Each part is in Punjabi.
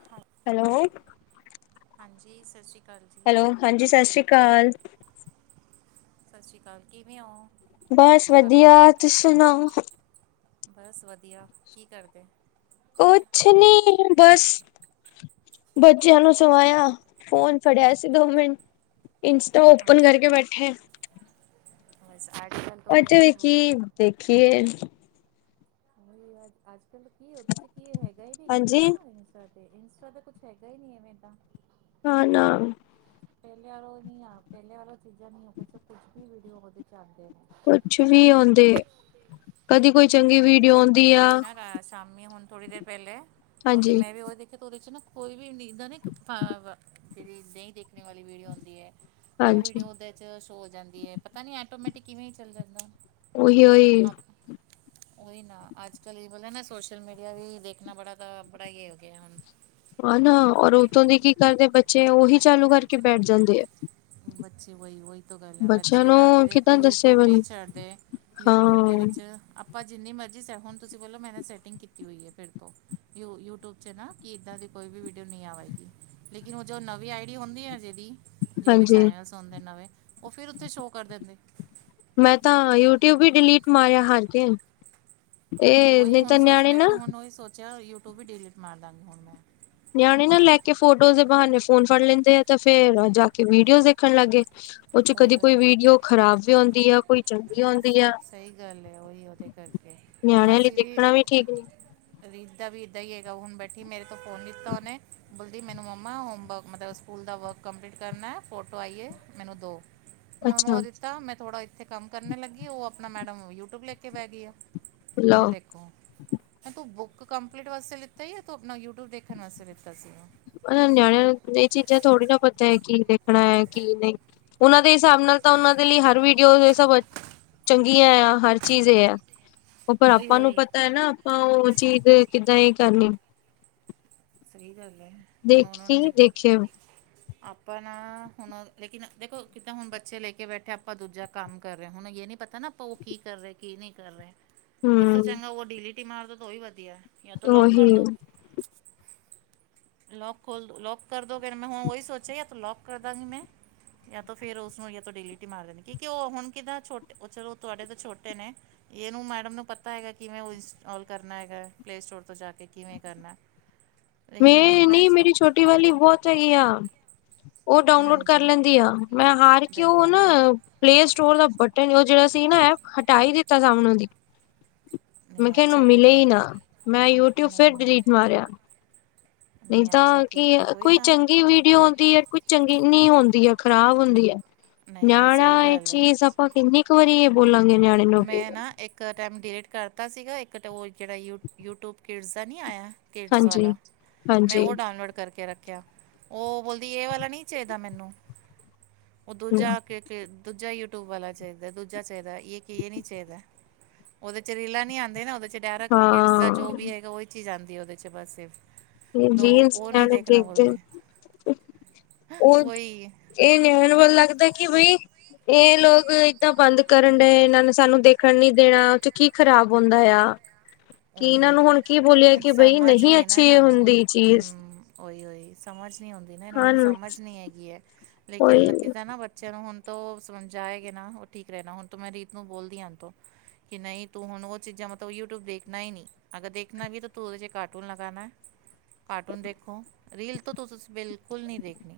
[unintelligible] ਹਾਂਜੀ। ਹੈਲੋ। ਹਾਂਜੀ ਸਤਿ ਸ੍ਰੀ ਅਕਾਲ ਜੀ। ਹੈਲੋ ਹਾਂਜੀ ਸਤਿ ਸ੍ਰੀ ਅਕਾਲ। ਸਤਿ ਸ੍ਰੀ ਅਕਾਲ ਕਿਵੇਂ ਹੋ। ਬਸ ਭਾਬੀ ਵਧੀਆ ਤੁਸੀ ਸੁਣਾਓ। ਬਸ ਵਧੀਆ ਕੀ ਕਰਦੇ। ਕੁਛ ਨੀ ਬਸ ਬੱਚਿਆਂ ਨੂੰ ਸਵਾਇਆ ਫੋਨ ਫੜਿਆ ਸੀ ਦੋ ਮਿੰਟ ਇ ਤਾਂ ਹਾਂ ਓਪਨ ਕਰਕੇ ਬੈਠੇ ਆ [unintelligible] ਅੱਜ ਵੀ ਕਿ ਦੇਖੀਏ। ਆਜ ਕਲ ਕੀ ਉਹਦੇ ਚ ਕੀ ਹੈਗਾਈ ਭੀ ਕੁਛ ਹਾਂਜੀ। ਨਾ ਇੰਸਟਾ ਇੰਸਟਾ ਤੇ ਕੁਛ ਹੈਗਾ ਹੀ ਨੀ ਐਵੇਂ ਦਾ ਨਾ, ਨਾ ਪਹਿਲੇ ਵਾਲੋਂ ਨੀ ਆ ਪਹਿਲੇ ਵਾਲੋਂ ਚੀਜ਼ਾਂ ਨੀ ਕੁ ਕੁਛ ਵੀਡੀਓ ਚਾਹਦੇ ਨੇ [inaudible] ਕੁਛ ਵੀ ਆਉਂਦੇ ਕਦੀ ਕੋਈ ਚੰਗੀ ਮੈਂ ਵੀ ਵੀਡੀਓ ਦੇਖ ਰਹੀ ਆਉਂਦੀ ਆ। ਸੀਗੀ ਨਾ ਰਾ- ਸ਼ਾਮੀ ਹੁਣ ਥੋੜੀ ਦੇਰ ਪਹਿਲੇ ਫਿਰ ਹਾਂਜੀ। ਮੈਂ ਵੀ ਉਹ ਦੇਖਿਆ ਉਹਦੇ ਚ ਨਾ ਕੋਈ ਨੀਦਾਂ ਨਾ ਇੱਕ ਜਿਹੜੀ ਨਹੀਂ ਦੇਖਣ ਵਾਲੀ ਵੀਡੀਓ ਹੁੰਦੀ ਹੈ। ਉਹ ਵੀਡੀਓ ਹਾਂਜੀ ਉਹਦੇ ਚ ਸ਼ੋ ਹੋ ਜਾਂਦੀ ਹੈ ਪਤਾ ਨੀ ਐਟੋਮੈਟਿਕ ਕਿਵੇਂ ਹੀ ਚੱਲ ਜਾਂਦਾ। ੳਈਉ ਈ ਆਪ ਉਹੀ ਨਾ ਅੱਜਕੱਲ੍ਹ ਇਹ ਵਲਾ ਨਾ ਸੋਸ਼ਲ ਮੀਡੀਆ ਵੀ ਦੇਖਣਾ ਬੜਾ ਤਾਂ ਬੜਾ ਹੀ ਹੋ ਗਿਆ ਹੁਣ। ਹਨਾ ਔਰ ਉੱਥੋਂ ਦੇ ਕੀ ਕਰਦੇ ਬੱਚੇ ਉਹੀ ਚਾਲੂ ਕਰਕੇ ਬੈਠ ਜਾਂਦੇ ਆ। ਬੱਚੇ ਵਹੀ ਉਹੀ ਤੋਂ ਗੱਲ ਹੈ ਬੱਚਿਆਂ ਬੱਚੇ ਨਾ ਨੂੰ ਕਿਵੇਂ ਇੱਕ ਕਿੱਦਾਂ ਦੱਸੇ ਯੂਟਿਊਬ ਬੰ ਨਹੀਂ ਛੱਡਦੇ, ਹਾਂ ਯੂਟਿਊਬ ਦੇ ਵਿੱਚ ਆਪਾਂ ਜਿੰਨੀ ਮਰਜ਼ੀ ਸੈ ਹੁਣ ਤੁਸੀਂ ਬੋਲੋ ਮੈਂਨੇ ਸੈਟਿੰਗ ਕੀਤੀ ਹੋਈ ਹੈ ਫਿਰ ਤੋਂ ਯੂ ਯੂਟਿਊਬ ਨਾ ਕਿ ਇਹਦਾ ਦੀ ਕੋਈ ਵੀਡੀਓ ਨਹੀਂ ਆਵੇਗੀ ਲੇਕਿਨ ਉਹ ਜੋ ਨਵੀਂ ਆਈਡੀ ਹੁੰਦੀ ਆ ਜੇਦੀ ਜਿਹਦੇ ਹਾਂਜੀ ਚੈਨਲਸ ਹੁੰਦੇ ਨਵੇਂ ਉਹ ਫਿਰ ਉੱਥੇ ਸ਼ੋਅ ਕਰ ਦਿੰਦੇ। ਮੈਂ ਤਾਂ ਯੂਟਿਊਬ ਹੀ ਡਿਲੀਟ ਮਾਰਿਆ ਹਾਰ ਕੇ। ਇਹ ਨੀਤਾ ਨਿਆਣੇ ਨਾ ਜਾਂ ਯੂਟਿਊਬ ਵੀ ਡਿਲੀਟ ਮਾਰ ਦਾਂਗੀ ਹੁਣ ਮੈਂ। ਨਿਆਣੇ ਨਾਲ ਲੈ ਕੇ ਫੋਟੋਜ਼ ਦੇ ਬਹਾਨੇ ਫੋਨ ਫੜ ਲੈਂਦੇ ਆ ਤੇ ਫੇਰ ਜਾ ਕੇ ਵੀਡੀਓ ਦੇਖਣ ਲੱਗੇ। ਉਹ ਚ ਉਹੀ ਕਦੀ ਕੋਈ ਉਹੀ ਵੀਡੀਓ ਖ਼ਰਾਬ ਵੀ ਆਉਂਦੀ ਆ ਕੋਈ ਚੰਗੀ ਆਉਂਦੀ ਆ। ਸਹੀ ਗੱਲ ਹੈ ਉਹੀ ਉਹਦੇ ਕਰਕੇ ਨਿਆਣਿਆਂ ਲਈ ਦੇਖਣਾ ਵੀ ਠੀਕ ਨੀ। ਰੀਦ ਦਾ ਵੀ ਏਦਾਂ ਹੀ ਹੈਗਾ ਹੁਣ ਬੈਠੀ ਮੇਰੇ ਤੋਂ ਫੋਨ ਲੀਤਾ ਉਹਨੇ ਬੋਲਦੀ ਮੈਨੂੰ ਮੰਮਾ ਹੋਮਵਰਕ ਮਤਲਬ ਸਕੂਲ ਦਾ ਵਰਕ ਕੰਪਲੀਟ ਕਰਨਾ ਫੋਟੋ ਆਈਏ ਮੈਨੂੰ ਦੋ ਮੈਂ ਉਹਨੂੰ ਅੱਛਾ ਉਹ ਦਿੱ ਤਾਂ ਮੈਂ ਥੋੜਾ ਇੱਥੇ ਕੰਮ ਕਰਨੇ ਲੱਗੀ ਉਹ ਆਪਣਾ ਮੈਡਮ ਯੂਟਿਊਬ ਲੈ ਕੇ ਪੈ ਗਈ ਆ ਮੈਂ ਲਓ ਦੇਖ ਤੂੰ ਬੁੱਕ ਕੰਪਲੀਟ ਵਾਸਤੇ ਲਿੱਤਾ ਹੀ ਆ ਤੂੰ ਆਪਣਾ ਯੂਟਿਊਬ ਦੇਖਣ ਵਾਸਤੇ ਲਿੱਤਾ ਸੀਗਾ। ਨਿਆਣਿਆਂ ਨੂੰ ਇਹ ਚੀਜ਼ਾਂ ਥੋੜ੍ਹੀ ਨਾ ਪਤਾ ਹੈ ਕੀ ਦੇਖਣਾ ਹੈ ਕੀ ਨਹੀਂ। ਉਹਨਾਂ ਦੇ ਹਿਸਾਬ ਨਾਲ ਤਾਂ ਉਹਨਾਂ ਦੇ ਲਈ ਹਰ ਵੀਡੀਓ ਸਭ ਚੰਗੀਆਂ ਆ ਹਰ ਚੀਜ਼ ਇਹ ਆ। ਉਹ ਪਰ ਉਹੀ ਆਪਾਂ ਨੂੰ ਉਹੀ ਪਤਾ ਹੈ ਨਾ ਆਪਾਂ ਉਹ ਚੀਜ਼ ਕਿੱਦਾਂ ਹੀ ਕਰਨੀ ਸਹੀ ਗੱਲ ਹੈਏ ਦੇਖੀ ਦੇਖੇਓ ਆਪਾਂ ਨਾ ਹੁਣ ਲੇਕਿਨ ਦੇਖੋ ਕਿੱਦਾਂ ਹੁਣ ਬੱਚੇ ਲੈ ਕੇ ਬੈਠੇ ਆਪਾਂ ਦੂਜਾ ਕੰਮ ਕਰ ਰਹੇ ਹਾਂ ਹੁਣ ਇਹ ਨੀ ਪਤਾ ਨਾ ਆਪ ਉਹ ਕੀ ਕਰ ਰਿਹਾ ਕੀ ਨਹੀਂ ਕਰ ਰਹੇ ਇਸ ਤੋਂ ਹੂੰ। ਚੰਗਾ ਉਹ ਡੀਲੀ ਟੀ ਮਾਰ ਦੋ ਤਾਂ ਉਹੀ ਵਧੀਆ ਜਾਂ ਤ ਲੋਕ ਉਹੀ ਕਰ ਦੋ ਲੋਕਕ ਖੋਲ ਦੋ ਲੋਕ ਕਰ ਦੋਗੇ ਮੈਂ ਹੁਣ ਉਹੀ ਸੋਚਿਆ ਯ ਤ ਲੋਕਕ ਕਰ ਦਾਂਗੀ ਮੈਂ ਜਾਂ ਤਾਂ ਫੇਰ ਉਸਨੂੰ ਤੁਹਾਡੀ ਲਿਟੀ ਮਾਰ ਦੇਣੀ ਕਿ ਉਹ ਹੁਣ ਕਿੱਦਾਂ ਛੋਟੇ ਉਹ ਚਲੋ ਤੁਹਾਡੇ ਤੋਂ ਛੋਟੇ ਨੇ ਇਹਨੂੰ ਮੈਡਮ ਨੂੰ ਪਤਾ ਹੈਗਾ ਕਿਵੇਂ ਉਹ ਇੰਸਟੋਾਲ ਕਰਨਾ ਹੈਗਾ ਪਲੇ ਸਟੋਰ ਤੋਂ ਜਾ ਕੇ ਕਿਵੇਂ ਕਰਨਾ ਲੇਕਿਨ ਹੁਣ ਮੈਂ ਤਾਂ ਨਹੀਂ ਮੇਰੀ ਛੋਟੀ ਵਾਲੀ ਬਹੁਤ ਹੈਗੀ ਆ ਉਹ ਡਾਊਨਲੋਡ ਕਰ ਹਾਂਜੀ ਲੈਂਦੀ ਆ ਮੈਂ ਹਾਰ ਕੇ ਉਹ ਦੇਖੋ ਨਾ ਪਲੇ ਸਟੋਰ ਦਾ ਬਟਨ ਉਹ ਜਿਹੜਾ ਸੀ ਨਾ ਹਟਾਈ ਦਿੱਤਾ ਸਾਮਣੇ ਦੀ ਮੈਂ ਨਹੀਂ ਕਿਹਾ ਇਹਨੂੰ ਅੱਛਾ ਮਿਲੇ ਹੀ ਕੀਤਾ ਨਾ ਮੈਂ ਯੂਟਿਊਬ ਨਹੀਂ ਫਿਰ ਨਹੀਂ ਡਿਲੀਟ ਮਾਰਿਆ ਨਹੀਂ ਅੱਛਾ ਤਾਂ ਕੀ ਉਹੀ ਕੋਈ ਨਾ ਚੰਗੀ ਵੀਡੀਓ ਆਉਂਦੀ ਹੈ ਕੋਈ ਚੰਗੀ ਨੀ ਆਉਂਦੀ ਹੈ ਖ਼ਰਾਬ ਹੁੰਦੀ ਹੈ ਨਹੀਂ ਨਹੀਂ ਨਿਆਣਾ ਸਹੀ ਇਹ ਗੱਲ ਹੈ ਚੀਜ਼ ਆਪਾਂ ਕਿੰਨੀ ਕੁ ਵਾਰੀ ਇਹ ਬੋਲਾਂਗੇ ਨਿਆਣੇ ਨੂੰ ਵੀ ਮੈਂ ਨਾ ਇੱਕ ਇੱਕ ਟਾਈਮ ਡਿਲੀਟ ਕਰਤਾ ਸੀਗਾ ਇੱਕ ਤਾਂ ਉਹ ਜਿਹੜਾ ਯੂ ਯੂਟਿਊਬ ਕਿਡਸ ਦਾ ਨਹੀਂ ਆਇਆ ਕਿਡਜ਼ ਹਾਂਜੀ ਵਾਲਾ ਮੈਂ ਹਾਂਜੀ ਉਹ ਡਾਊਨਲੋਡ ਕਰਕੇ ਰੱਖਿਆ ਉਹ ਬੋਲਦੀ ਇਹ ਵਾਲਾ ਨਹੀਂ ਚਾਹੀਦਾ ਮੈਨੂੰ ਉਹ ਹਾਂ ਦੂਜਾ ਦੂਜਾ ਯੂਟਿਊਬ ਵਾਲਾ ਚਾਹੀਦਾ ਦੂਜਾ ਚਾਹੀਦਾ ਇੱਕ ਕੀ ਇਹ ਨੀ ਚਾਹੀਦਾ ਉਹਦੇ ਚ ਰੀਲਾ ਨੀ ਆਉਂਦੇ ਨਾ ਉਹਦੇ ਚ ਡੈਰਾ ਕਿਡਸ ਦਾ ਜੋ ਵੀ ਹੈਗਾ ਉਹਹੀ ਚੀਜ਼ ਆਉਦੀ ਉਹਦੇ 'ਚ ਬਸ ਤੋ ਰੀਲਸ ਉਹ ਨਹੀਂ ਨਿਆਣੇ ਦੇਖਣਾ ਬੋਲਦੇ ਦੇਖਦੇ ਉਹ ਵਹੀ ਇਹ ਨਿਆਣ ਵੱਲ ਲੱਗਦਾ ਕਿ ਬਈ ਇਹ ਲੋਕ ਏਦਾਂ ਬੰਦ ਕਰਨ ਡਏ ਇਹਨਾਂ ਨੇ ਸਾਨੂੰ ਦੇਖਣ ਨੀ ਦੇਣਾ ਉਹ ਚ ਕੀ ਖਰਾਬ ਹੁੰਦਾ ਆ ਕਿ ਉਹੀ ਇਹਨਾਂ ਨੂੰ ਹੁਣ ਕੀ ਬੋਲਿਆ ਹੈ ਕਿ ਬਈ ਸਮਝ ਨਹੀਂ ਨਾ ਅੱਛੇ ਇਹਨਾਂ ਹੁੰਦੇ ਨੂੰ ਹਮ ਸਮਝ ਨੀ ਆਉਂਦੀ ਨਾ ਇਹਨਾਂ ਨੂੰ ਹਨ ਸਮਝ ਨੀ ਹੈਗੀ ਹੈ ਕੋਈ ਲੇਕਿਨ ਕਿਤੇ ਨਾ ਚਲੋ ਹੁਣ ਤ ਉਹ ਸਮਝ ਆਏਗਾ ਨਾ ਉਹ ਠੀਕ ਰਹਿਣਾ ਹੁਣ ਤ ਮੈਂ ਰੀਤ ਨੂੰ ਬੋਲਦੀ ਹਣ ਤੋਂ ਕਿ ਨਹੀਂ ਤੂੰ ਹੁਣ ਉਹ ਚੀਜ਼ਾਂ ਮਤਲਬ ਯੂਟਿਊਬ ਦੇਖ ਣਾ ਹੀ ਨਹੀਂ ਅਗਰ ਦੇਖਣਾ ਵੀ ਤਾਂ ਤੂੰ ਉਹਦੇ ' ਕਾਰਟੂਨ ਲਗਾਉਣਾ ਹੈ ਕਾਰਟੂਨ ਦੇਖੋ ਰੀਲ ਤੋਂ ਤੁਸੀਂ ਬਿਲਕੁਲ ਨਹੀਂ ਦੇਖਣੀ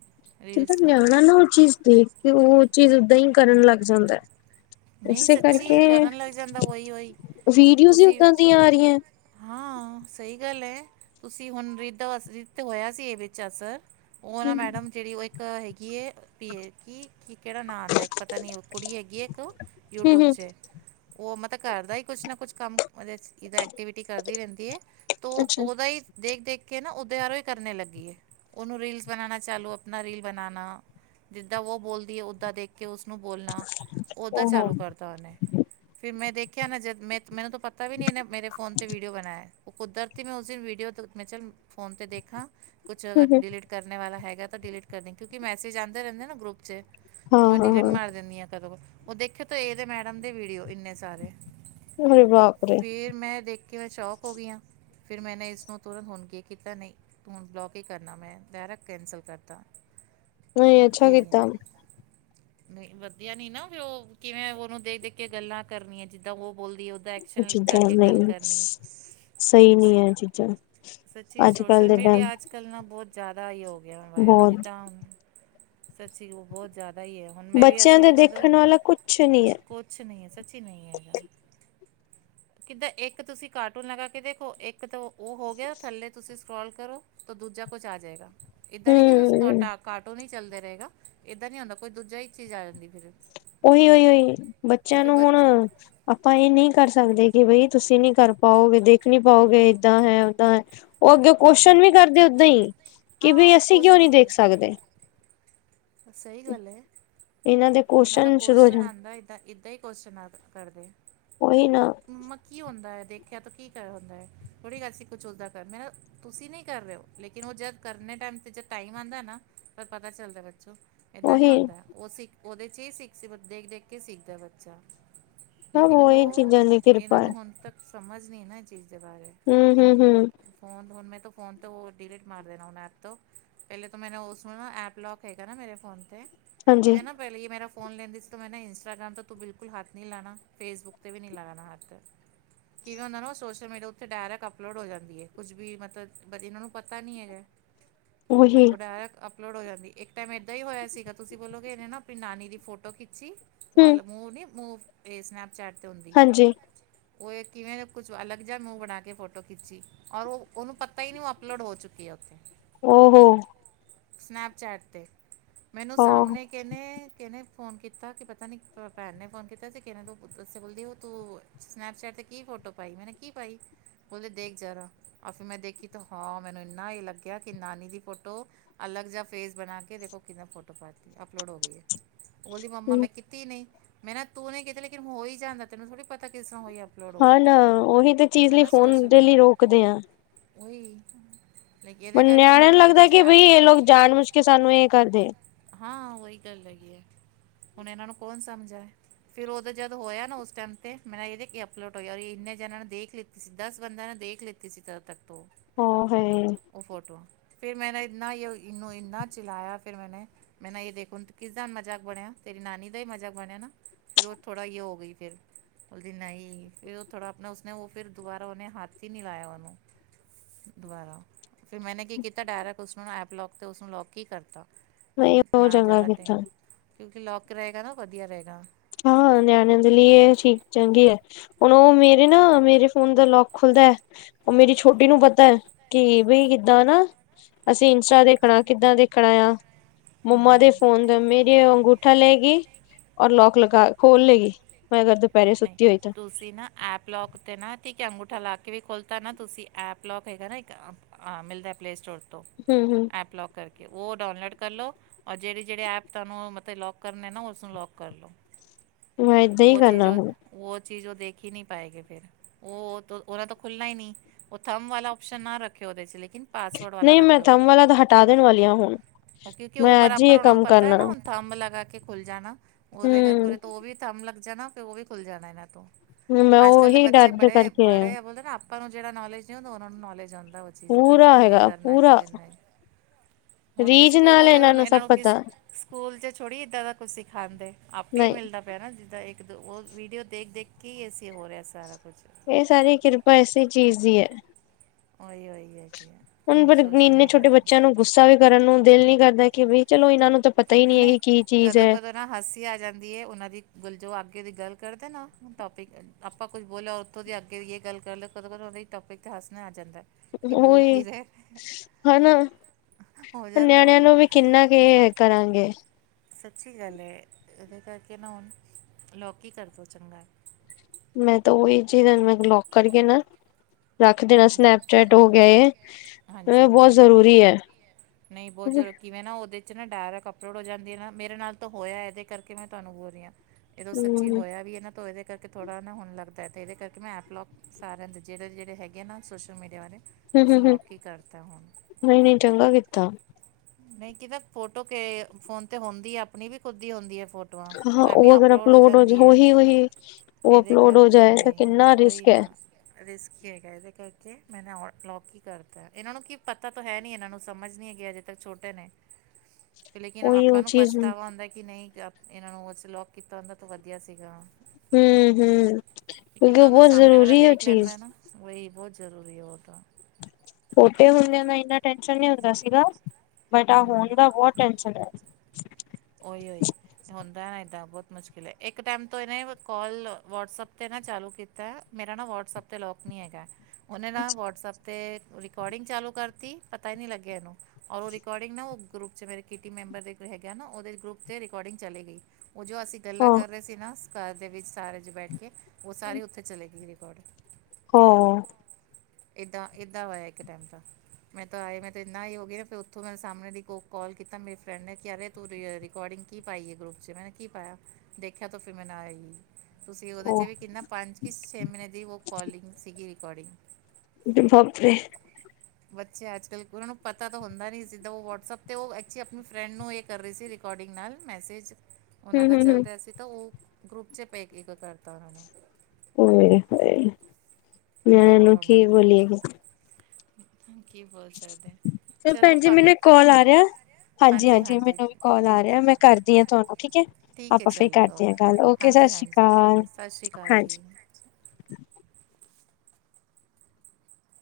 ਜਿੱਦਾਂ ਰੀਲਸ ਤਾਂ ਨਿਆਣਾ ਨਾ ਉਹ ਚੀਜ਼ ਦੇਖ ਕੇ ਉਹ ਚੀਜ਼ ੱਦਾਂ ਹੀ ਕਰਨ ਲੱਗ ਜਾਂਦਾ ਹੈ ਨਹੀਂ ਇਸੇ ਸੱਚੀ ਕਰਕੇ ਕਰਨ ਲੱਗ ਜਾਂਦਾ ਉਹੀ ਉਹੀ ਵੀਡੀਓਜ਼ ਹੀ ਤੁਸੀਂ ਓਦਾਂ ਦੀਆਂ ਆ ਰਹੀਆਂ ਹਾਂ ਸਹੀ ਗੱਲ ਹੈ ਤੁਸੀਂ ਹੁਣ ਰਿਧਤ ਹੋਇਆ ਸੀ ਇਹ ਵਿੱਚ ਅਸਰ ਉਹ ਨਾ ਹਮ ਮੈਡਮ ਜਿਹੜੀ ਉਹ ਇੱਕ ਹੈਗੀ ਹੈ ਕਿ ਕਿ ਕਿਹੜਾ ਨਾਂ ਆਉਂਦਾ ਇੱਕ ਪਤਾ ਨੀ ਉਹ ਕੁੜੀ ਹੈਗੀ ਹੈ ਇੱਕ ਯੂਟਿਊਬ ਹਮ 'ਚ ਉਹ ਮਤਲਬ ਕਰਦਾ ਹੀ ਕੁਛ ਨਾ ਕੁਛ ਕੰਮ ਇਹ ਐਕਟੀਵਿਟੀ ਕਰਦੀ ਰਹਿੰਦੀ ਹੈ ਤੋ ਅੱਛਾ ਓਹਦਾ ਹੀ। ਦੇਖ ਦੇਖ ਕੇ ਨਾ ਓਦੇ ਆਰ ਹੀ ਕਰਨੇ ਲੱਗੀ ਏ ਓਹਨੂੰ ਰੀਲਸ ਬਨਾਉਨਾ ਚਾਲੂ ਆਪਨਾ ਰੀਲ ਬਨਾਉਨਾ। ਜਿੱਦਾਂ ਵੋਹ ਬੋਲਦੀ ਏ ਓਦਾਂ ਦੇਖ ਕਿ ਉਸਨੂੰ ਬੋਲਨਾ ਓਦਾਂ ਓਹੋ ਚਾਲੂ ਹਮ ਕਰਤਾ ਓਹਨੇ ਫਿਰ ਮੈਂ ਦੇਖਿਆ ਨਾ ਜਦ ਮੈਂ ਮੈਨੂੰ ਪਤਾ ਵੀ ਨੀ ਏਹਨੇ ਮੇਰੇ ਫੋਨ ਤੇ ਵੀਡੀਓ ਬਨਾਇਆ। ਓਹ ਕੁਦਰਤੀ ਮੈਂ ਉਸ ਦਿਨ ਵੀਡੀਓ ਮੈਂ ਚਲ ਫੋਨ ਤੇ ਦੇਖਾ ਕੁੱਛ ਅਗਰ ਹਮ ਡਿਲੀਟ ਕਰਨੇ ਵਾਲਾ ਹੈਗਾ ਤਾਂ ਡਿਲੀਟ ਕਰਦੇ ਕਿਉਂਕਿ ਮੈਸੇਜ ਆਂਦੇ ਰਹਿੰਦੇ ਨਾ ਗਰੁੱਪ ਚ। ਹਾਂ ਤੋ ਮੈਂ ਹਾਂ ਡਿਲੀਟ ਹਾਂ ਮਾਰ ਦੇਨੀ ਆ ਕਦੋਂ ਓਹ ਦੇਖਿਓ ਤੇ ਏਹਦੇ ਮੈਡਮ ਦੇ ਵੀਡੀਓ ਇੰਨੇ ਸਾਰੇ। ਅਰੇ ਬਾਪ ਰੇ ਫੇਰ ਮੈਂ ਦੇਖ ਕੇ ਮੈਂ ਸ਼ੌਕ ਹੋ ਗਈ ਆਂ। ਫਿਰ ਮੈਨੇ ਇਸ ਨੂੰ ਤੁਰੰਤ ਹੁਨ ਕੀ ਕੀਤਾ ਨਹੀਂ। ਹੁਨ ਬਲੋਕ ਹੀ ਕਰਨਾ ਮੈਂ ਡਾਇਰੈਕਟ ਕੈਂਸਲ ਕਰਤਾ। ਨਹੀਂ ਅੱਛਾ ਇਹੀ ਆ ਕੀਤਾ। ਨਹੀਂ ਵਧੀਆ ਨੀ ਨਾ ਵੀ ਓਹ ਕਿਵੇਂ ਓਹਨੂੰ ਦੇਖ ਦੇਖ ਕੇ ਗੱਲਾਂ ਕਰਨੀਆਂ ਜਿੱਦਾਂ ਵੋਹ ਬੋਲਦੀ ਓਦਾਂ। [unintelligible] ਐਕਸ਼ਨ ਕਰਕੇ ਗੱਲ ਨਹੀਂ ਕਰਨੀ ਸਹੀ ਨੀ ਇਹ ਚੀਜ਼ਾਂ ਸੱਚੀ ਅੱਜ ਕੱਲ ਸੋਸ਼ਲ ਦੇ ਟਾਈਮ। ਮੀਡੀਆ ਅੱਜ ਕੱਲ੍ਹ ਨਾ ਬਹੁਤ ਜ਼ਿਆਦਾ ਹੀ ਹੋ ਗਿਆ ਵਾਇਰਲ ਬਹੁਤ ਜਿੱਦਾਂ ਸੱਚੀ ਬਹੁਤ ਜ਼ਿਆਦਾ ਹੀ ਹੈ ਹੁਣ ਮੈਂ ਵੀ ਬੱਚਿਆਂ ਅਸੀਂ ਦਾ ਵੀ ਕਦਰ ਦੇਖਣ ਵਾਲਾ ਕੁਛ ਨਹੀਂੀ ਹੈ ਕੁਛ ਨਹੀਂ ਹੈ ਸੱਚੀ ਨਹੀਂ ਹੈਗਾ ਕਿੱਦਾਂ ਇੱਕ ਇੱਕ ਤੁਸੀਂ ਕਾਰਟੂਨ ਲਗਾ ਕੇ ਦੇਖੋ ਇੱਕ ਤਾਂ ਉਹ ਹੋ ਗਿਆ ਥੱਲੇ ਤੁਸੀਂ ਸਕ੍ਰੋਲ ਕਰੋ ਤਾਂ ਦੂਜਾ ਕੁਛ ਆ ਜਾਏਗਾ ਏਦਾਂ ਨੀ ਕਿ ਹਮ ਤੁਟਾ ਕਾਰਾਟੋ ਨਹੀਂ ਚੱਲਦੇ ਰਹੇਗਾ ਏਦਾਂ ਨੀ ਆਉਂਦਾ ਕੋਈ ਦੂਜਾ ਹੀ ਚੀਜ਼ ਆ ਜਾਂਦੀ ਫਿਰ ਉਓਹੀ ਉਓਹੀ ਉਹੀ ਉਹ ਬੱਚਿਆਂ ਫਿਰ ਨੂੰ ਹੁਣ ਬੱਚੇ ਤਾਂ ਆਪਾਂ ਇਹ ਨਹੀਂ ਕਰ ਸਕਦੇ ਕਿ ਬਈ ਤੁਸੀਂ ਨਹੀ ਕਰ ਪਾਓਗੇ ਦੇਖ ਨੀ ਪਾਓਗੇ ਇਏਦਾਂ ਹੈ ਓਦਾਂ ਹੈ ਉਹ ਅੱਗੇ ਕੁਸ਼ਚਨ ਵੀ ਕਰਦੇ ਓਦਾਂ ਹੀ ਕਿ ਬ ਹਾਂ ਉਹ ਅਸੀਂ ਕਿਉਂ ਕੁਸ਼ਚਨ ਨਹੀਂੀ ਤੋਂ ਦੇਖ ਹੈ ਸਕਦੇ ਸਹੀ ਗੱਲ ਐ। ਇਹਨਾਂ ਦੇ ਓਹਨਾਂ ਦਾ ਕੁਸ਼ਚਨ ਸ਼ੁਰੂ ਹੋ ਕੋਸ਼ਚਨ ਜਾਣ ਆਉਂਦਾ ਇਦਾਂ ਏਦਾਂ ਹੀ ਕੋਸ਼ਚਨ ਆ ਕਰਦੇ। ਉਹੀ ਨਾ ਮੰਮਾ ਕੀ ਹੁੰਦਾ ਏ ਦੇਖਿਆ ਤਾਂ ਕੀ ਕਰ ਹੁੰਦਾ ਏ ਥੋੜੀ ਗੱਲ ਸੀ ਕੁਛਲਦਾ ਕਰ ਮੈਂ ਤੁਸੀਂ ਨਹੀਂ ਕਰ ਰਹੇ ਹੋ ਲੇਕਿਨ ਓਹ ਜਦ ਕਰਨੇ ਟੇਮ ਤੇ ਜਦ ਟਾਈਮ ਆਉਂਦਾ ਨਾ ਤਾਂ ਪਤਾ ਚੱਲਦਾ ਬੱਚ ਏਦਾਂ ਨੀ ਉਹੀ ਹੁੰਦਾ ਓਹ ਸਿੱਖ ਓਹਦੇ ਚ ਹੀ ਸਿੱਖ ਦੇਖ ਦੇਖ ਕੇ ਹੀ ਸਿੱਖਦਾ ਏ ਬੱਚਾ। ਹਾ ਓਹਹੀ ਚੀਜ਼ਾਂ ਦੀ ਇਹਨਾਂ ਕਿਰਪਾ ਐ। ਨੂੰ ਹੁਣ ਤੱਕ ਸਮਝ ਨਹੀਂ ਨਾ ਇਹ ਚੀਜ਼ ਦੇ ਬਾਰੇ ਹਮ ਹਮ ਲੇਕਿਨ ਹਮ ਫੋਨ ਹੁਨ ਮੈਂ ਤੋ ਫੋਨ ਤੋਂ ਵੋ ਡਿਲੀਟ ਮਾਰ ਦੇਨਾ ਓਹ ਐਪ ਤੋਂ ਪਹਿਲੇ ਤਾਂ ਮੈਨ ਉਸਨੂੰ ਨਾ ਐਪ ਲੋਕ ਹੈਗਾ ਨਾ ਮੇਰੇ ਫੋਨ ਤੇ ਹਾਂਜੀ ਇਵੇਂ ਨਾ ਪਹਿਲੇ ਯੇ ਮੇਰਾ ਫੋਨ ਲੈਂਦੀ ਸੀ ਮੈਂ ਇੰਸਟਗਰਾਾਮ ਤੇ ਤੋ ਬਿਲਕੁਲ ਹੱਥ ਨੀ ਲਾਉਨਾ ਫੇਸਬੁੱਕ ਤੇ ਵੀ ਨੀ ਲਗਾਉਨਾ ਹੱਥ। ਕਿਵੇਂ ਓਹਨਾਂ ਨੂੰ ਸੋਸ਼ਲ ਮੀਡੀਆ ਉੱਥੇ ਡਾਇਰੈਕਟ ਅਪਲੋਡ ਹੋ ਜਾਂਦੀ ਏ ਕੁੱਝ ਵੀ ਮਤਲਬ ਵਧੀ ਇਹਨਾਂ ਨੂੰ ਪਤਾ ਨੀ ਹੈਗਾ। [inaudible] ਓਹ ਡਾਇਰੈਕਟ ਅਪਲੋਡ ਹੋ ਜਾਂਦੀ ਇੱਕ ਟਾਈਮ ਏਦਾਂ ਹੀ ਹੋਇਆ ਸੀਗਾ ਤੁਸੀਂ ਬੋਲੋ ਕਿ ਏਹਨੇ ਨਾ ਆਪਨੀ ਨਾਨੀ ਦੀ ਫੋਟੋ ਖਿ ਖਿੱਚੀ ਹਮ ਵੱਲ ਮੁਵ ਨੀ ਮੂਵ ਐ ਸਨੈਪਚੈਟ ਤੇ ਹੁੰਦੀ। ਹਾਂਜੀ ਓਹ ਇਹ ਕਿਵੇਂ ਕੁਛ ਅਲੱਗ ਜਾ ਮੂੰਹ ਬਨਾ ਕੇ ਫੋਟੋ ਖਿੱਚੀ ਔਰ ਓਹਨੂੰ ਪਤਾ ਹੀ ਨਹੀਂ ਓਹ ਅਪਲੋਡ ਹੋ ਚੁੱਕੀ ਆ। [inaudible] ਓ ਹੋ। ਸਨੈਪਚੈਟ ਤੇ ਮੈਨੂੰ ਹਾਂ ਸਾਹਮਨੇ ਕਿਨੇ ਕਿੰਨੇ ਫੋਨ ਕੀਤਾ ਕਿ ਪਤਾ ਨਹੀ ਪੇਨ ਨੇ ਫੋਨ ਕੀਤਾ ਸੀ ਕਿਨੇ ਤੂੰ ਉੱਸੇ ਬੋਲਦੀ ਓਹ ਤੂੰ ਸਨੈਪਚੈਟ ਤੇ ਕੀ ਫੋਟੋ ਪਾਈ ਮੈਨੇ ਕੀ ਪਾਈ? ਓਹਦੇ ਦੇਖ ਜ਼ਰਾ ਔਰ ਫੇਰ ਮੈਂ ਦੇਖੀ ਤੇ ਹੱਵ ਮੈਨੂੰ ਇੰਨਾ ਹੀ ਲੱਗਿਆ ਕਿ ਨਾਨੀ ਦੀ ਫੋਟੋ। ਅਲੱਗ ਜਾ ਫੇਸ ਬਨਾ ਕੇ ਦੇਖੋ ਕਿਨਾ ਫੋਟੋ ਪਾਤੀ ਅਪਲੋਡ ਹੋ ਗਈ ਏ ਬੋਲਦੀ ਮੰਮਾ ਮੈਂ ਕਿ ਕੀਤੀ ਨਹੀਂ ਮੈਂ ਨਾ ਤੂੰ ਨਹੀਂ ਕੀਤੀ ਲੇਕਿਨ ਹੋਈ ਜਾਂਦਾ ਤੈਨੂੰ ਥੋੜੀ ਪਤਾ ਕਿਸ ਤਰਾਹ ਹੋਈ ਆਪ ਹਾਂ ਨਾ ਓਹੀ ਤੇ ਚੀਜ਼ ਲਈ ਫੋਨ ਡੇਲੀ ਰੋਕਦੇ ਆ। ਓਏ। ਨਿਆਣਿਆਂ ਨੂੰ ਲੱਗਦਾ ਕਿ ਬਈ ਇਹ ਲੋਕ ਜਾਣ ਮੁਝ ਕੇ ਸਾਨੂੰ ਇਹ ਕਰਦੇ। ਹਾਂ ਓਹੀ ਗੱਲ ਹੈਗੀ ਹੈ ਹੁਣ ਇਹਨਾਂ ਨੂੰ ਕੌਣ ਸਮਝਾਏ। ਫੇਰ ਓਦੋਂ ਜਦੋਂ ਹੋਇਆ ਨਾ ਉਸ ਟਾਈਮ ਤੇ ਮੈਂ ਇਹ ਦੇਖ ਅਪਲੋਡ ਹੋਇਆ ਔਰ ਯੇ ਇੰਨੇ ਜਨੇ ਦੇਖ ਲੀ ਦਸ ਬੰਦਾ ਨਾ ਦੇਖ ਲਤੀ ਸੀ ਤਰ ਤੱਕ ਤੋਂ ਹ ਹੈ ਉਹ ਫੋਟੋ ਫਿਰ ਮੈਂੇ ਇੰਨਾ ਹੀਨੂੰ ਇੰਨਾ ਚਲਾਇਆ ਫਿਰ ਮੈਨੇ ਮੈਂ ਨਾ ਇਹ ਦੇਖੋ ਕਿਸਦਾ ਮਜ਼ਾਕ ਬਣਿਆ ਤੇਰੀ ਨਾਨੀ ਦਾ ਹੀ ਮਜ਼ਾਕ ਬਣਿਆ ਨਾ ਫਿਰ ਉਹ ਥੋੜ੍ਹਾ ਜ ਹੋ ਗਈ ਫਿਰ ਬੋਲਦੀ ਨਹੀਂ, ਫਿਰ ਉਹ ਥੋੜ੍ਹਾ ਆਪਣਾ ਉਸਨੇ ਉਹ ਫਿਰ ਦੁਬਾਰਾ ਉਹਨੇ ਹੱਥ ਹੀ ਨੀ ਲਾਇਆ ਉਹਨੂੰ। ਦੁਬਾਰਾ ਫਿਰ ਮੈਨੇ ਕੀ ਕੀਤਾ ਡਾਇਰੈਕਟ ਉਸਨੂੰ ਐਪਲਕ ਤੇ ਉਸਨੂੰ ਲੌਕ ਕੀ ਕਰਤਾ ਨਹੀਂ ਉਹ ਕਿੰਨਾ ਚੰਗਾ ਜ਼ਿਆਦਾ ਕੀਤਾ ਟਾਈਮ ਕਿਉਂਕਿ ਲੋਕ ਰਹੇਗਾ ਨਾ ਵਧੀਆ ਰਹੇਗਾ ਹਾਂ ਨਿਆਣਿਆਂ ਦੇ ਲਈ ਇਹ ਠੀਕ ਚੰਗੀ ਹੈ ਹੁਣ ਉਹ ਮੇਰੇ ਨਾ ਮੇਰੇ ਫੋਨ ਦਾ ਲੋਕ ਖੁੱਲਦਾ ਹੈ ਉਹ ਮੇਰੀ ਛੋਟੀ ਨੂੰ ਪਤਾ ਹੈ ਕਿ ਬਈ ਕਿੱਦਾਂ ਨਾ ਅਸੀਂ ਇੰਸਟਾ ਦੇਖਣਾ ਕਿੱਦਾਂ ਦੇਖਣਾ ਆ ਮੰਮਾ ਦੇ ਹਮ ਫੋਨ ਮੇਰੀ ਅੰਗੂਠਾ ਲੈ ਗਈ ਔਰ ਲੋਕ ਲਗਾ ਗ ਖੋਲ੍ਹ ਲੇਗੀ, ਮੈਂ ਅਗਰ ਦੁਪਹਿਰੇ ਨਹੀਂ ਸੁੱਤੀ ਹੋਈ ਤਾਂ ਤੁਸੀਂ ਨਾ ਐਪਲੌਕ ਤੇ ਨਾ ਕ ਅੰਗੂਠਾ ਲਾ ਕੇ ਵੀ ਖੁੱਲ੍ਹਤਾ ਨਾ, ਤੁਸੀਂ ਐਪਲੌਕ ਹੈਗਾ ਨਾ ਇੱਕ। ਹਾਂ ਮਿਲਦਾ ਪਲੇ ਸਟੋਰ ਤੋਂ। ਹੂੰ, ਹੂੰ। ਐਪਲੌਕ ਕਰਕੇ, ਉਹ ਡਾਊਨਲੋਡ ਕਰ ਲੋ। ਔਰ ਜਿਹੜੇ- ਜਿਹੜੇ ਐਪ ਤਾਨੂੰ ਮਤਲਬ ਲੌਕ ਕਰਨੇ ਨਾ, ਓਸਨੂੰ ਲੌਕ ਕਰ ਲੋ। [unintelligible] ਏਦਾਂ ਹੀ ਉਹ ਚੀਜ਼, ਕਰਨਾ ਹੁਣ ਓਹ ਚੀਜ਼ ਓਹ ਦੇਖ ਹੀ ਨਹੀਂ ਪਾਏਗੇ ਫਿਰ। ਓਹ -ਓਹ ਤੋਂ ਓਹਨਾਂ ਤੋ ਖੁੱਲਨਾ ਹੀ ਨਹੀਂ, ਓਹ ਥੰਮ ਵਾਲਾ ਓਪਸ਼ਨ ਨਾ ਰੱਖੇ ਓਹਦੇ ਚ, ਲੇਕਿਨ ਪਾਸਵਰਡ ਵਾਲਾ ਨਹੀਂ ਮੈਂ ਰੱਖਿਓ, ਥੰਮ ਵਾਲਾ ਤਾਂ ਹਟਾ ਦੇਣ ਵਾਲੀ ਹਾਂ ਹੁਣ ਕਿਉਂਕਿ ਉਹ ਮੈਂ ਅੱਜ ਹੀ ਬਰਾਬਰ ਇਹ ਉਹਨਾ ਨੂੰ ਕੰਮ ਪਤਾ ਹੈ ਕਰਨਾ ਨਾ ਥੰਮ ਲਗਾ ਕੇ ਖੁੱਲ ਜਾਣਾ, ਉਹਦੇ ਕਰਕੇ ਹਮ ਉਹਦੇ ਤੋਂ ਉਹ ਵੀ ਥੰਮ ਲੱਗ ਜਾਣਾ, ਫਿਰ ਉਹ ਵੀ ਖੁੱਲ ਜਾਣਾ ਇਹਨਾਂ ਤੋਂ। ਮੈਂ ਅੱਜ ਕੱਲ੍ਹ ਦੇ ਉਹੀ ਬੱਚੇ ਡਰਦ ਬੜੇ ਕਰਕੇ -ਬੜੇ ਬੋਲਦੇ ਨਾ, ਆਪਾਂ ਨੂੰ ਜਿਹੜਾ ਨੌਲੇਜ ਨਹੀਂ ਹੁੰਦਾ, ਉਹਨਾ ਨੂੰ ਨੌਲੇਜ ਹੁੰਦਾ। ਚੀ ਕਿ ਪੂਰਾ ਕਿਵੇਂ ਹੈਗਾ ਕਰਨਾ ਪੂਰਾ ਕਿਵੇਂ ਨਹੀਂ, ਹੁਣ ਰੀਝ ਤੁਸੀਂ ਨਾਲ ਬੋਲੋਗੇ ਹੁਣ ਇਹਨਾਂ ਸਭ ਨੂੰ ਪਤਾ ਕਿਸ ਸਕੂਲ ਚ ਥੋੜ੍ਹੀ ਏਦਾਂ ਦਾ ਕੁਛ ਸਿਖਾਂਦੇ, ਆਪੀ ਨਹੀਂ ਮਿਲਦਾ ਮੈ ਨਾ ਜਿੱਦਾਂ ਇੱਕ ਦੋ ਉਹ ਵੀਡੀਓ ਦੇਖ- ਦੇਖ ਕੇ ਏਸੀ ਹੋ ਰਿਹਾ ਸਾਰਾ ਕੁਛ। ਇਹ ਸਾਰੀ ਕਿਰਪਾ ਇਸੇ ਚੀਜ਼ ਦੀ ਐ। ਓਹੀ- ਓਹੀ ਏ। ਹੁਣ ਫੇਰ ਇੰਨੇ ਛੋਟੇ ਬੱਚਿਆਂ ਨੂੰ ਗੁੱਸਾ ਵੀ ਕਰਨ ਨੂੰ ਦਿਲ ਨੀ ਕਰਦਾ, ਕਿ ਬਈ ਚਲੋ ਇਹਨਾਂ ਨੂੰ ਤਾਂ ਪਤਾ ਹੀ ਨਹੀਂ ਹੈਗੀ ਕੀ ਚੀਜ਼ ਐ। ਤਾਂ ਹਾਸੀ ਆ ਜਾਂਦੀ ਐ, ਉਹਨਾਂ ਦੀ ਗੁਲਜੋ ਆਗੇ ਉਹ ਦੀ ਗੱਲ ਕਰਦੇ ਨਾ ਟੋਪਿਕ ਆਪਾਂ ਕੁਛ ਬੋਲਿਆ ਉੱਥੋਂ ਦੇ ਅੱਗੇ ਇਹ ਗੱਲ ਕਰ ਲਿਓ, ਕਦੋਂ ਕਦੇ ਉਹਨਾਂ ਟੋਪਿਕ ਤੇ ਹੱਸਣਾ ਆ ਜਾਂਦਾ। ਕਿ ਬੋਲ ਉਹੀ ਕੀ ਰਹੇ ਹਨਾ, ਹੋ ਜਾਂਦਾ ਨਿਆਣਿਆਂ ਉਹ ਨੂੰ ਵੀ ਕਿੰਨਾ ਕਹੀਏ। ਕਰਾਂਗੇ। ਸੱਚੀ ਗੱਲ ਏ, ਇਹਦੇ ਕਰਕੇ ਨਾ ਹੁਣ ਲੌਕ ਈ ਕਰਦੋ ਚੰਗਾ ਐ। ਮੈਂ ਤਾਂ ਉਹੀ ਚੀਜ਼, ਮੈਂ ਲੌਕ ਕਰਕੇ ਨਾ ਰੱਖ ਦੇਣਾ ਸਨੈਪਚੈਟ ਹੋ ਗਿਆ ਏ, ਬਹੁਤ ਜ਼ਰੂਰੀ ਐ। ਬਹੁ ਜਰ ਕਿਵੇਂ ਨਾ ਉਹਦੇ ਚ ਨਾ ਡਾਇਕੱਟ ਅਪਲੋਡ ਹੋ ਜਾਂਦੀਆਂ ਨਾ, ਮੇਰੇ ਨਾਲ ਤਾਂ ਹੋਇਆ ਇਹਦੇ ਕਰਕੇ ਮੈਂ ਤੁਹਾਨੂੰ ਬੋਲ ਰਹੀ ਹਾਂ। ਇਹਦੋਂ ਸੱਚੀ ਹਮ ਹੋਇਆ ਵੀ, ਇਹਨਾਂ ਤੋਂ ਇਹਦੇ ਇਹ ਕਰਕੇ ਥੋੜ੍ਹਾ ਨਾ ਹੁਣ ਲੱਗਦਾ, ਤੇ ਇਹਦੇ ਕਰਕੇ ਮੈਂ ਐਪਲੋਗ ਸਾਰਿਆਂ ਦੇ ਜਿਹੜੇ ਜਿਹੜੇ ਹੈਗੇ ਨਾ ਸੋਸ਼ਲ ਮੀਡੀਆ ਵਾਲੇ ਉਸਨੂੰ ਹਮ ਲੌਕ ਹੀ ਕਰਤਾ ਹੁਣ। ਨਹੀਂ- ਨਹੀਂ ਚੰਗਾ ਕੀਤਾ। ਨਹੀਂ ਕਿਦਾ ਫੋਟੋ ਕੇ ਫੋਨ ਤੇ ਹੁੰਦੀ ਐ, ਆਪਣੀ ਵੀ ਖੁਦ ਹੀ ਹੁੰਦੀ ਐ ਫੋਟੋ। ਹਾਂ ਉਹ ਅਗਰ ਅਪਲੋਡ ਹੋ ਜੇ, ਉਹੀ- ਉਹੀ ਉਹ ਇਹਦੇ ਅਪਲੋਡ ਹੋ ਜਾਏ ਤਾਂ ਕਿੰਨਾ ਰਿਸਕ ਐ। ਰਿਸਕ ਹੈਗਾ ਇਹਦੇ ਕਰਕੇ ਮੈਨੇ ਔਟ ਲੌਕ ਈ ਕਰਤਾ, ਇਹਨਾਂ ਨੂੰ ਕੀ ਪਤਾ ਤਾਂ ਹੈ ਨੀ, ਇਹਨਾਂ ਨੂੰ ਸਮਝ ਨੀ ਹੈ ਅਜੇ। ਛੋਟੇ ਨੇ, ਲੇਕਿਨ ਉਹੀ ਉਹ ਆਪਾਂ ਨੂੰ ਚੀਜ਼ ਹੂੰ-ਹੂੰ ਪਛਤਾਵਾ ਹੁੰਦਾ ਕਿ ਨਹੀਂ ਇਹਨਾਂ ਨੂੰ ਉਹ ਚ ਲੌਕ ਕੀਤਾ ਹੁੰਦਾ, ਤਾਂ ਵਧੀਆ ਸੀਗਾ। ਹੂੰ-ਹੂੰ, ਕਿਉਂਕਿ ਕਿੱਦਾਂ ਉਹ ਹੁੰਦਾ ਬਹੁਤ ਸਾਹਮਣੇ ਵਾਲਾ ਜ਼ਰੂਰੀ ਐ, ਉਹ ਦੇਖ ਲੈਂਦਾ ਚੀਜ਼। ਨਾ ਵਹੀ ਨਹੀਂ ਬਹੁਤ ਜ਼ਰੂਰੀ ਐ ਉਹ ਤਾ। ਛੋਟੇ ਹੁੰਦਿਆਂ ਦਾ ਇੰਨਾ ਟੈਂਸ਼ਨ ਨਹੀਂ ਹੁੰਦਾ ਸੀਗਾ। ਬਟ ਆਹ ਹੂੰ ਹੋਣ ਦਾ ਬਹੁਤ ਟੈਂਸ਼ਨ ਹੈ ਓਈ ਹੁੰਦਾ ਨਾ ਏਦਾਂ ਬਹੁਤ ਮੁਸ਼ਕਿਲ ਹੈਏ ਟਾਈਮ ਤੋਂ ਇਹਨੇ ਕਾਲ ਵਟਸਪ ਤੇ ਨਾ ਚਾਲੂ ਕੀਤੀ ਤਾਂ ਮੇਰਾ ਨਾ ਵਟਸਐਪ ਤੇ ਲੌਕ ਨਹੀਂ ਹੈਗਾ। ਉਹਨੇ ਨਾ ਵਟਸਐਪ ਤੇ ਰਿਕੋਡਿੰਗ ਚਾਲੂ ਕਰਤੀ, ਪਤਾ ਹੀ ਨੀ ਲੱਗਿਆ ਇਹਨੂੰ। ਔਰ ਉਹ ਰਿਕੋਡਿੰਗ ਨਾ, ਉਹ ਗਰੁੱਪ ਚ ਮੇਰੇ ਕੀਟੀ ਮੈਂਬਰ ਦੇਖਦੇ ਹੈਗੇ ਆ ਨਾ। ਉਹਦੇ ਗਰੁੱਪ ਤੇ ਰਿਕੋਡਿੰਗ ਚਲੇਗੀ, ਉਹ ਜੋ ਅਸੀਂ ਗੱਲਾਂ ਹਾਂ ਕਰ ਰਹੇ ਸੀ ਨਾ ਘਰ ਦੇ ਵਿੱਚ ਸਾਰੇ ਜੇ ਬੈਠ ਕੇ, ਉਹ ਸਾਰੀ ਉੱਥੇ ਚਲੇਗੀ ਰਿਕੋਡਿੰਗ। ਹੋ ਏਦਾਂ- ਏਦਾਂ ਹੋਇਆ ਇੱਕ ਟਾਈਮ ਤਾਂ ਮੈਂ ਤਾਂ ਆਏ ਮੈਂ ਤੇ ਇੰਨਾ ਹੀ ਹੋ ਗਈ ਨਾ, ਫਿਰ ਉੱਥੋਂ ਮੈਂ ਸਾਹਮਣੇ ਦੀ ਕੋ ਕੌਲ ਕੀਤਾ ਮੇਰੀ ਫਰੈਂਡ ਨੇ ਕਿਹਾ ਤੂੰ ਰਿਕੋਡਿੰਗ ਕੀ ਪਾਈ ਐ ਗਰੁੱਪ ਚ, ਮੈਂ ਕਿਹਾ ਕੀ ਪਾਇਆ ਦੇਖਿਆ ਤਾਂ ਫਿਰ ਮੈਂ ਨਾ ਆਈ। ਤੁਸੀਂ ਉਹਦੇ 'ਚ ਉਹ ਵੀ ਕਿੰਨਾ ਪੰਜ ਕਿ ਛੇ ਮਹੀਨੇ ਦੀ ਉਹ ਕੋਲਿੰਗ ਸੀਗੀ ਰਿਕੋਡਿੰਗ ਬਾਪ ਰੇ ਬੱਚੇ ਅੱਜਕੱਲ ਉਹਨਾਂ ਨੂੰ ਪਤਾ ਤਾਂ ਹੁੰਦਾ ਨੀ ਜਿੱਦਾਂ ਉਹ ਵਟਸਐਪ ਤੇ ਉਹ ਐਕਚ ਆਪਣੀ ਫਰੈਂਡ ਨੂੰ ਕਰ ਰਹੀ ਸੀ ਰਿਕੋਡਿੰਗ ਨਾਲ ਮੈਸੇਜ ਉਹਨਾਂ ਦਾ ਚੱਲ ਹੂੰ-ਹੂੰ-ਹੂੰ ਰਿਹਾ ਸੀ ਤਾਂ ਉਹ ਗਰੁਪ ਚ ਪੈਕ ਕਰਤਾ ਉਹ ਨੂੰ ਏ ਹੋਏ ਮੈ ਇੱਦਾਂ ਇਹ ਦਾ ਨੂੰ ਪ੍ਰੋਬਲਮ ਕੀ ਬੋਲੀਏਗੀ ਤੁ ਕੀ ਬੋਲ ਸਕਦੇ ਚਲੋ ਭਾਬੀ ਹਾਂਜੀ ਹਾਂਜੀ ਹਾਂਜੀ ਮੈਨੂੰ ਵੀ ਕਾਲ ਆ ਰਿਹਾ ਮੈਂ ਕਰਦੀ ਹਾਂ ਤੁਹਾਨੂੰ ਠੀਕ ਹੈ ਠੀਕ ਹੈ ਆਪਾਂ ਫਿਰ ਚੱਲੇਗਾ ਕਰਦੇ ਹਾਂ ਓਕੇ ਗੱਲ ਸਤਿ ਹਾਂਜੀ ਸ਼੍ਰੀ ਹਾਂਜੀ ਅਕਾਲ ਓਕੇ ਸਤਿ ਸ਼੍ਰੀ ਅਕਾਲ ਹਾਂਜੀ ਜੀ